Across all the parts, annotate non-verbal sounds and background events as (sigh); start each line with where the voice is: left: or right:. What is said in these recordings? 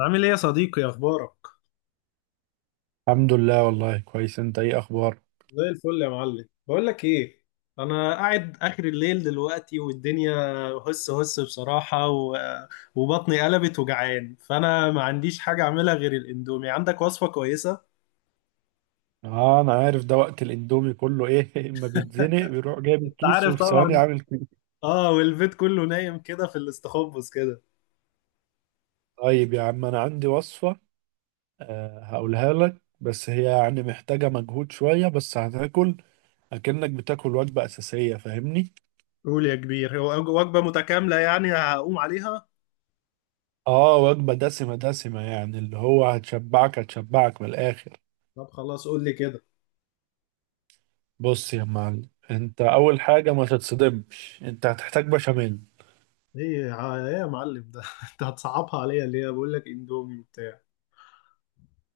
left: عامل ايه يا صديقي اخبارك؟
right: الحمد لله، والله كويس. انت ايه اخبارك؟
left: زي الفل يا معلم. بقول لك ايه، انا قاعد اخر الليل دلوقتي والدنيا هس هس بصراحة، وبطني قلبت وجعان، فانا ما عنديش حاجة اعملها غير الاندومي. عندك وصفة كويسة؟
right: اه، انا عارف ده، وقت الاندومي كله ايه (laughs) اما بيتزنق بيروح جايب
left: انت
right: الكيس
left: عارف
right: وفي ثواني
left: طبعا.
right: عامل كده.
left: اه، والبيت كله نايم كده في الاستخبص كده.
right: طيب يا عم، انا عندي وصفة. هقولها لك، بس هي يعني محتاجة مجهود شوية، بس هتاكل اكنك بتاكل وجبة اساسية، فاهمني؟
left: قول يا كبير، هو وجبة متكاملة يعني هقوم عليها.
right: اه، وجبة دسمة دسمة يعني، اللي هو هتشبعك هتشبعك من الاخر.
left: طب خلاص قول لي كده.
right: بص يا معلم، انت اول حاجة ما تتصدمش، انت هتحتاج بشاميل.
left: ايه يا معلم ده، (laughs) انت هتصعبها عليا ليه؟ بقول لك اندومي وبتاع.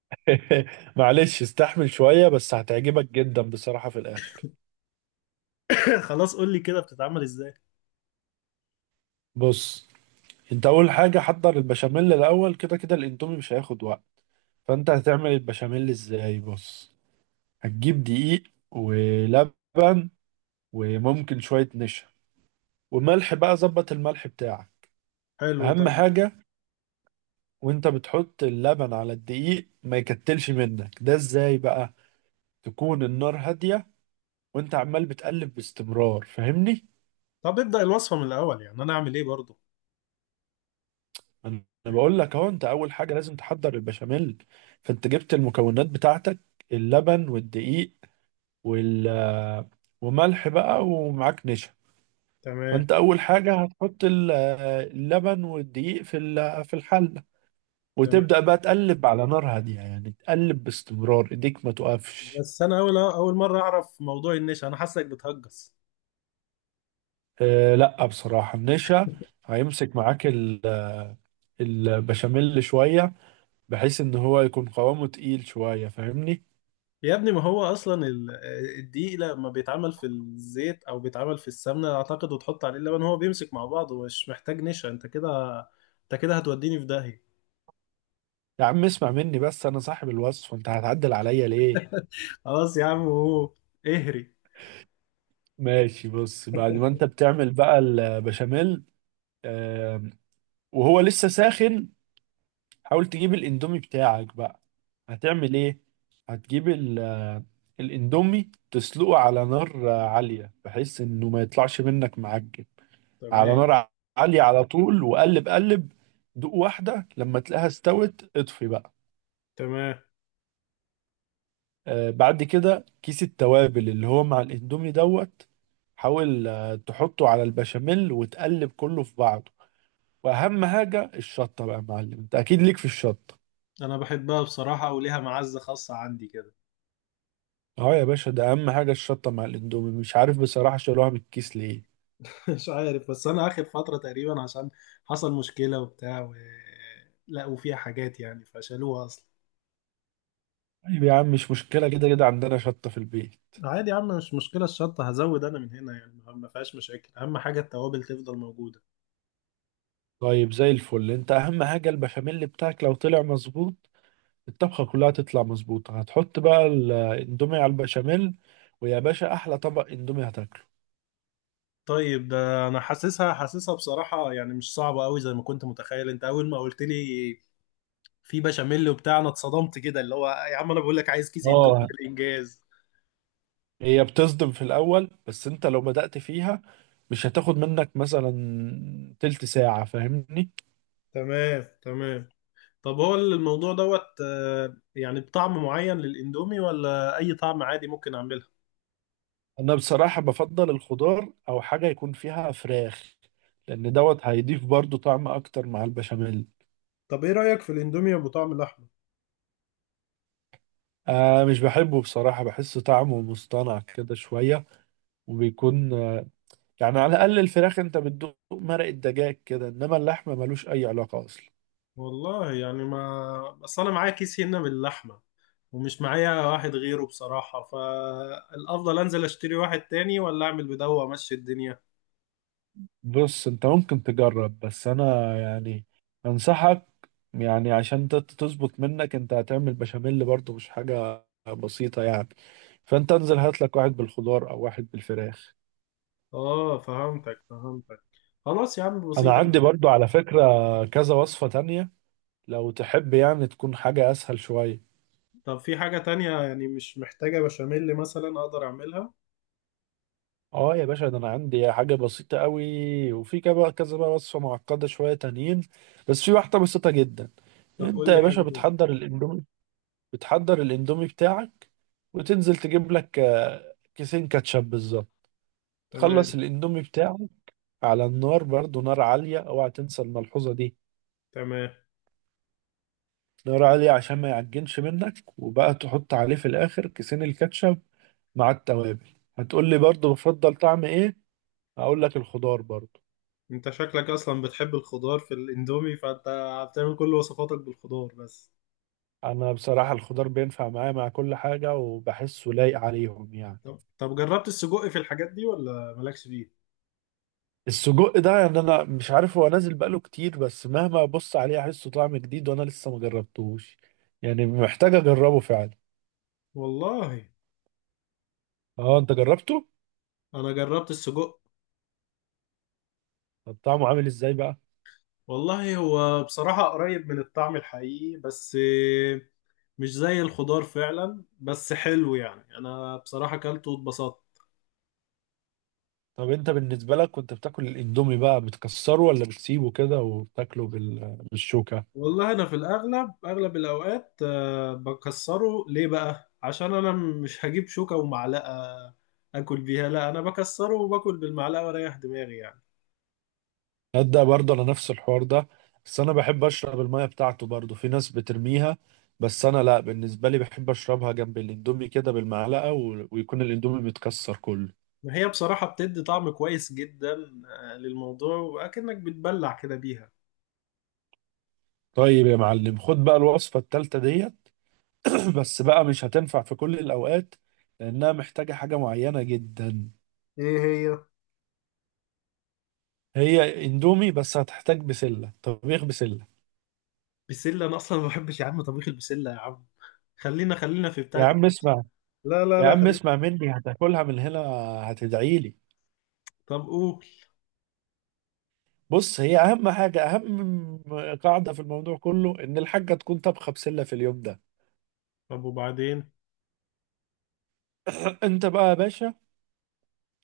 right: (laughs) معلش استحمل شوية، بس هتعجبك جدا بصراحة في الآخر.
left: (laughs) خلاص قول لي كده بتتعمل ازاي.
right: بص، انت أول حاجة حضر البشاميل الأول. كده كده الإندومي مش هياخد وقت. فانت هتعمل البشاميل ازاي؟ بص، هتجيب دقيق، ولبن، وممكن شوية نشا، وملح بقى، ظبط الملح بتاعك،
left: حلو،
right: أهم
left: طب.
right: حاجة. وانت بتحط اللبن على الدقيق ما يكتلش منك ده، ازاي بقى؟ تكون النار هادية، وانت عمال بتقلب باستمرار، فاهمني؟
left: طب ابدأ الوصفة من الأول يعني، أنا أعمل إيه برضو؟
right: انا بقول لك اهو، انت اول حاجه لازم تحضر البشاميل. فانت جبت المكونات بتاعتك، اللبن والدقيق، وال وملح بقى، ومعاك نشا.
left: تمام،
right: فانت اول حاجه هتحط اللبن والدقيق في في الحله،
left: تمام.
right: وتبدا بقى تقلب على نار هاديه، يعني تقلب باستمرار، ايديك ما توقفش.
left: بس أنا أول أول مرة أعرف موضوع النشا، أنا حاسك بتهجس.
right: أه لا، بصراحه النشا هيمسك معاك البشاميل شويه، بحيث ان هو يكون قوامه تقيل شويه، فاهمني؟
left: يا ابني، ما هو أصلا الدقيق لما بيتعمل في الزيت أو بيتعمل في السمنة أعتقد، وتحط عليه اللبن هو بيمسك مع بعضه ومش محتاج نشا. أنت كده هتوديني في داهية.
right: يا عم اسمع مني بس، انا صاحب الوصف، انت هتعدل عليا ليه؟
left: خلاص يا عم، هو اهري.
right: ماشي، بص، بعد ما انت بتعمل بقى البشاميل آم، وهو لسه ساخن، حاول تجيب الاندومي بتاعك بقى. هتعمل ايه؟ هتجيب الاندومي، تسلقه على نار عالية، بحيث انه ما يطلعش منك معجن. على
left: تمام،
right: نار عالية على طول، وقلب قلب، دوق واحدة، لما تلاقيها استوت اطفي بقى.
left: تمام.
right: بعد كده كيس التوابل اللي هو مع الاندومي دوت، حاول تحطه على البشاميل وتقلب كله في بعضه. واهم حاجه الشطه بقى يا معلم، انت اكيد ليك في الشطه.
left: أنا بحبها بصراحة وليها معزة خاصة عندي كده.
right: اه يا باشا، ده اهم حاجه الشطه مع الاندومي، مش عارف بصراحه شالوها من الكيس ليه.
left: (laughs) مش عارف، بس انا اخر فتره تقريبا عشان حصل مشكله وبتاع، لقوا فيها حاجات يعني فشالوها اصلا.
right: طيب يا عم، مش مشكله، كده كده عندنا شطه في البيت.
left: عادي يا عم، مش مشكله الشطه، هزود انا من هنا، يعني ما فيهاش مشاكل، اهم حاجه التوابل تفضل موجوده.
right: طيب زي الفل، انت اهم حاجه البشاميل بتاعك لو طلع مظبوط، الطبخه كلها تطلع مظبوطه. هتحط بقى الاندومي على البشاميل، ويا باشا احلى طبق اندومي هتاكله.
left: طيب، ده انا حاسسها حاسسها بصراحه، يعني مش صعبه قوي زي ما كنت متخيل. انت اول ما قلت لي في بشاميل وبتاع انا اتصدمت كده، اللي هو يا عم انا بقول لك عايز كيس اندومي
right: اه،
left: بالانجاز.
right: هي بتصدم في الأول، بس أنت لو بدأت فيها، مش هتاخد منك مثلا تلت ساعة، فاهمني؟
left: تمام، تمام. طب هو الموضوع دوت يعني بطعم معين للاندومي ولا اي طعم عادي ممكن اعمله؟
right: أنا بصراحة بفضل الخضار، أو حاجة يكون فيها فراخ، لأن دوت هيضيف برضو طعم أكتر مع البشاميل.
left: طب ايه رأيك في الاندومي ابو طعم اللحمة؟
right: آه، مش بحبه بصراحة، بحس طعمه مصطنع كده شوية. وبيكون يعني على الأقل الفراخ، أنت بتدوق مرق الدجاج كده، إنما اللحمة ملوش أي علاقة أصلا.
left: والله يعني ما، بس انا معايا كيس هنا باللحمه، ومش معايا واحد غيره بصراحه. فالافضل انزل اشتري واحد تاني، ولا اعمل بدوه وامشي الدنيا؟
right: بص، انت ممكن تجرب، بس انا يعني انصحك، يعني عشان تظبط منك، انت هتعمل بشاميل برضه، مش حاجة بسيطة يعني. فانت انزل هات لك واحد بالخضار او واحد بالفراخ.
left: اه، فهمتك فهمتك. خلاص يا عم
right: انا
left: بسيطه.
right: عندي برضه على فكرة كذا وصفة تانية، لو تحب يعني تكون حاجة اسهل شوية.
left: طب في حاجه تانية يعني مش محتاجه بشاميل مثلا اقدر اعملها؟
right: اه يا باشا، ده انا عندي حاجة بسيطة قوي، وفي كذا كذا بقى وصفة معقدة شوية تانيين، بس في واحدة بسيطة جدا.
left: طب
right: انت
left: قول لي
right: يا باشا
left: حاجه كده.
right: بتحضر الاندومي بتاعك، وتنزل تجيب لك كيسين كاتشب بالظبط.
left: تمام،
right: تخلص الاندومي بتاعك على النار، برضو نار عالية، اوعى تنسى الملحوظة دي.
left: تمام.
right: نار عالية عشان ما يعجنش منك، وبقى تحط عليه في الاخر كيسين الكاتشب مع التوابل. هتقول لي برضو بفضل طعم ايه؟ هقول لك الخضار برضو.
left: انت شكلك اصلا بتحب الخضار في الاندومي، فانت بتعمل كل وصفاتك بالخضار بس.
right: انا بصراحة الخضار بينفع معايا مع كل حاجة، وبحسه لايق عليهم يعني.
left: طب جربت السجق في الحاجات دي ولا مالكش فيه؟
right: السجق ده يعني انا مش عارف، هو نازل بقاله كتير، بس مهما ابص عليه احسه طعم جديد، وانا لسه ما جربتوش، يعني محتاج اجربه فعلا.
left: والله
right: اه، انت جربته؟
left: انا جربت السجق.
right: طب طعمه عامل ازاي بقى؟
left: والله هو بصراحة قريب من الطعم الحقيقي، بس مش زي الخضار فعلا، بس حلو يعني. انا بصراحة اكلته واتبسطت.
right: طب انت بالنسبه لك كنت بتاكل الاندومي بقى، بتكسره ولا بتسيبه كده وبتاكله بالشوكه؟
left: والله انا في الاغلب اغلب الاوقات بكسره، ليه بقى؟ عشان انا مش هجيب شوكة ومعلقة اكل بيها، لا انا بكسره وباكل بالمعلقة واريح دماغي يعني.
right: تصدق برضه انا نفس الحوار ده. بس انا بحب اشرب الميه بتاعته، برضه في ناس بترميها، بس انا لا، بالنسبه لي بحب اشربها جنب الاندومي كده بالمعلقه، ويكون الاندومي متكسر كله.
left: ما هي بصراحة بتدي طعم كويس جدا للموضوع، وأكنك بتبلع كده بيها.
right: طيب يا معلم، خد بقى الوصفة التالتة ديت. (clears throat) بس بقى مش هتنفع في كل الأوقات، لأنها محتاجة حاجة معينة جدا.
left: ايه هي؟
right: هي اندومي، بس هتحتاج بسلة طبيخ بسلة.
left: بسلة؟ انا اصلا ما بحبش يا عم طبيخ البسلة يا عم، خلينا خلينا في
right: يا
left: بتاعة
right: عم
left: الكاس.
right: اسمع
left: لا لا
right: يا
left: لا،
right: عم
left: خلينا.
right: اسمع مني، هتاكلها من هنا هتدعيلي.
left: طب قول.
right: بص، هي أهم حاجة، أهم قاعدة في الموضوع كله، إن الحاجة تكون طبخة بسلة في اليوم ده.
left: طب وبعدين؟
right: (clears throat) أنت بقى يا باشا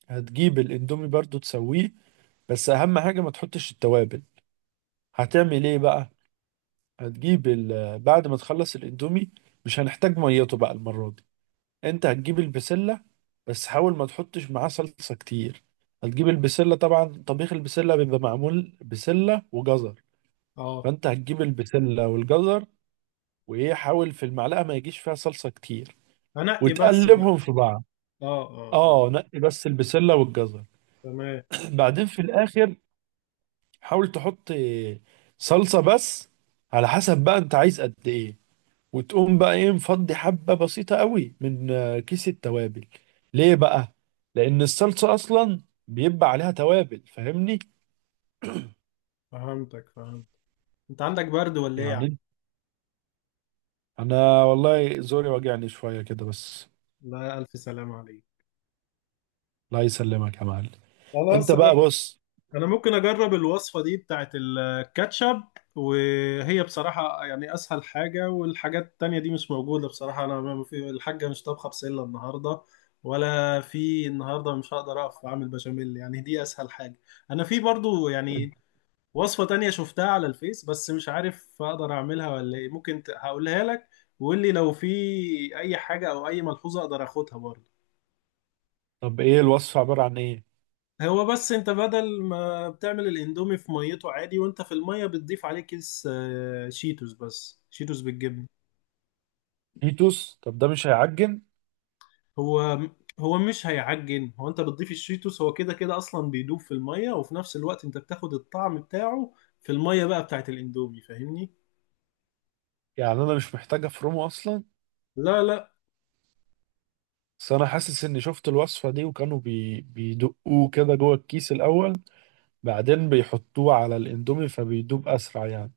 right: هتجيب الاندومي برضو تسويه، بس أهم حاجة ما تحطش التوابل. هتعمل إيه بقى؟ هتجيب بعد ما تخلص الاندومي، مش هنحتاج ميته بقى المرة دي. انت هتجيب البسلة، بس حاول ما تحطش معاه صلصة كتير. هتجيب البسلة، طبعا طبيخ البسلة بيبقى معمول بسلة وجزر.
left: اه.
right: فانت هتجيب البسلة والجزر، وايه، حاول في المعلقة ما يجيش فيها صلصة كتير،
left: هنقي بس بقى.
right: وتقلبهم في بعض.
left: اه اه اه.
right: اه، نقي بس البسلة والجزر.
left: تمام.
right: (clears throat) بعدين في الاخر حاول تحط صلصة بس، على حسب بقى انت عايز قد ايه. وتقوم بقى ايه مفضي حبة بسيطة قوي من كيس التوابل. ليه بقى؟ لأن الصلصة أصلا بيبقى عليها توابل، فاهمني؟
left: فهمتك، فهمت. انت عندك برد ولا ايه يا عم؟
right: يعني أنا والله زوري واجعني شوية كده بس.
left: لا، الف سلام عليك.
right: الله يسلمك يا معلم. أنت
left: خلاص انا
right: بقى بص.
left: انا ممكن اجرب الوصفه دي بتاعت الكاتشب، وهي بصراحه يعني اسهل حاجه، والحاجات التانية دي مش موجوده بصراحه. انا، ما في، الحاجه مش طابخه بسله النهارده، ولا في النهارده مش هقدر اقف اعمل بشاميل، يعني دي اسهل حاجه. انا في برضو يعني وصفه تانية شفتها على الفيس، بس مش عارف اقدر اعملها ولا ايه. ممكن هقولها لك، وقول لي لو في اي حاجه او اي ملحوظه اقدر اخدها برضو.
right: طب إيه الوصفة عبارة عن إيه؟
left: هو بس انت بدل ما بتعمل الاندومي في ميته عادي، وانت في الميه بتضيف عليه كيس شيتوس، بس شيتوس بالجبنه.
right: فيتوس، طب ده مش هيعجن؟
left: هو هو مش هيعجن. هو انت بتضيف الشيتوس، هو كده كده اصلا بيدوب في الميه، وفي نفس الوقت انت بتاخد الطعم بتاعه في الميه بقى بتاعت الاندومي فاهمني.
right: يعني أنا مش محتاج أفرمه أصلا.
left: لا لا.
right: بس أنا حاسس إني شفت الوصفة دي، وكانوا بيدقوه كده جوه الكيس الأول، بعدين بيحطوه على الإندومي فبيدوب أسرع يعني.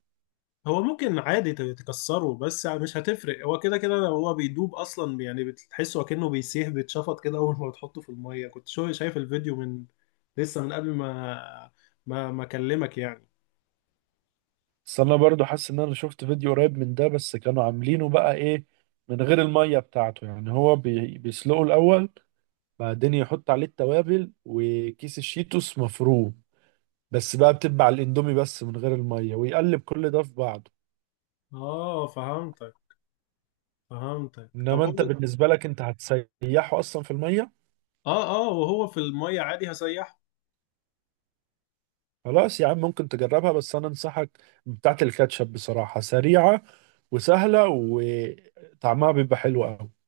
left: هو ممكن عادي تكسره، بس يعني مش هتفرق. هو كده كده لو هو بيدوب اصلا، يعني بتحسه اكنه بيسيح بيتشفط كده اول ما بتحطه في الميه. كنت شو شايف الفيديو من لسه، من قبل ما اكلمك يعني.
right: بس انا برضو حاسس ان انا شفت فيديو قريب من ده، بس كانوا عاملينه بقى ايه، من غير المية بتاعته، يعني هو بيسلقه الاول، بعدين يحط عليه التوابل وكيس الشيتوس مفروم، بس بقى بتبع الاندومي بس من غير المية، ويقلب كل ده في بعضه.
left: اه، فهمتك فهمتك. طب
right: انما
left: هو.
right: انت بالنسبة لك انت هتسيحه اصلا في المية.
left: اه اه، وهو في الميه عادي هسيحه.
right: خلاص يا عم، ممكن تجربها، بس انا انصحك بتاعت الكاتشب، بصراحة سريعة وسهلة، وطعمها بيبقى حلو قوي.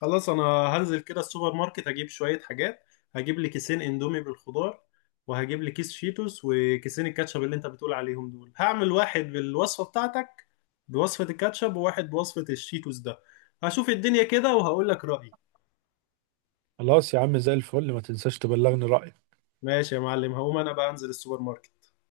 left: خلاص، انا هنزل كده السوبر ماركت اجيب شوية حاجات، هجيب لي كيسين اندومي بالخضار، وهجيب لي كيس شيتوس، وكيسين الكاتشب اللي انت بتقول عليهم دول. هعمل واحد بالوصفة بتاعتك بوصفة الكاتشب، وواحد بوصفة الشيتوس ده. هشوف الدنيا كده وهقول لك رأيي.
right: خلاص يا عم زي الفل، ما تنساش تبلغني رأيك.
left: ماشي يا معلم، هقوم انا بقى انزل السوبر ماركت.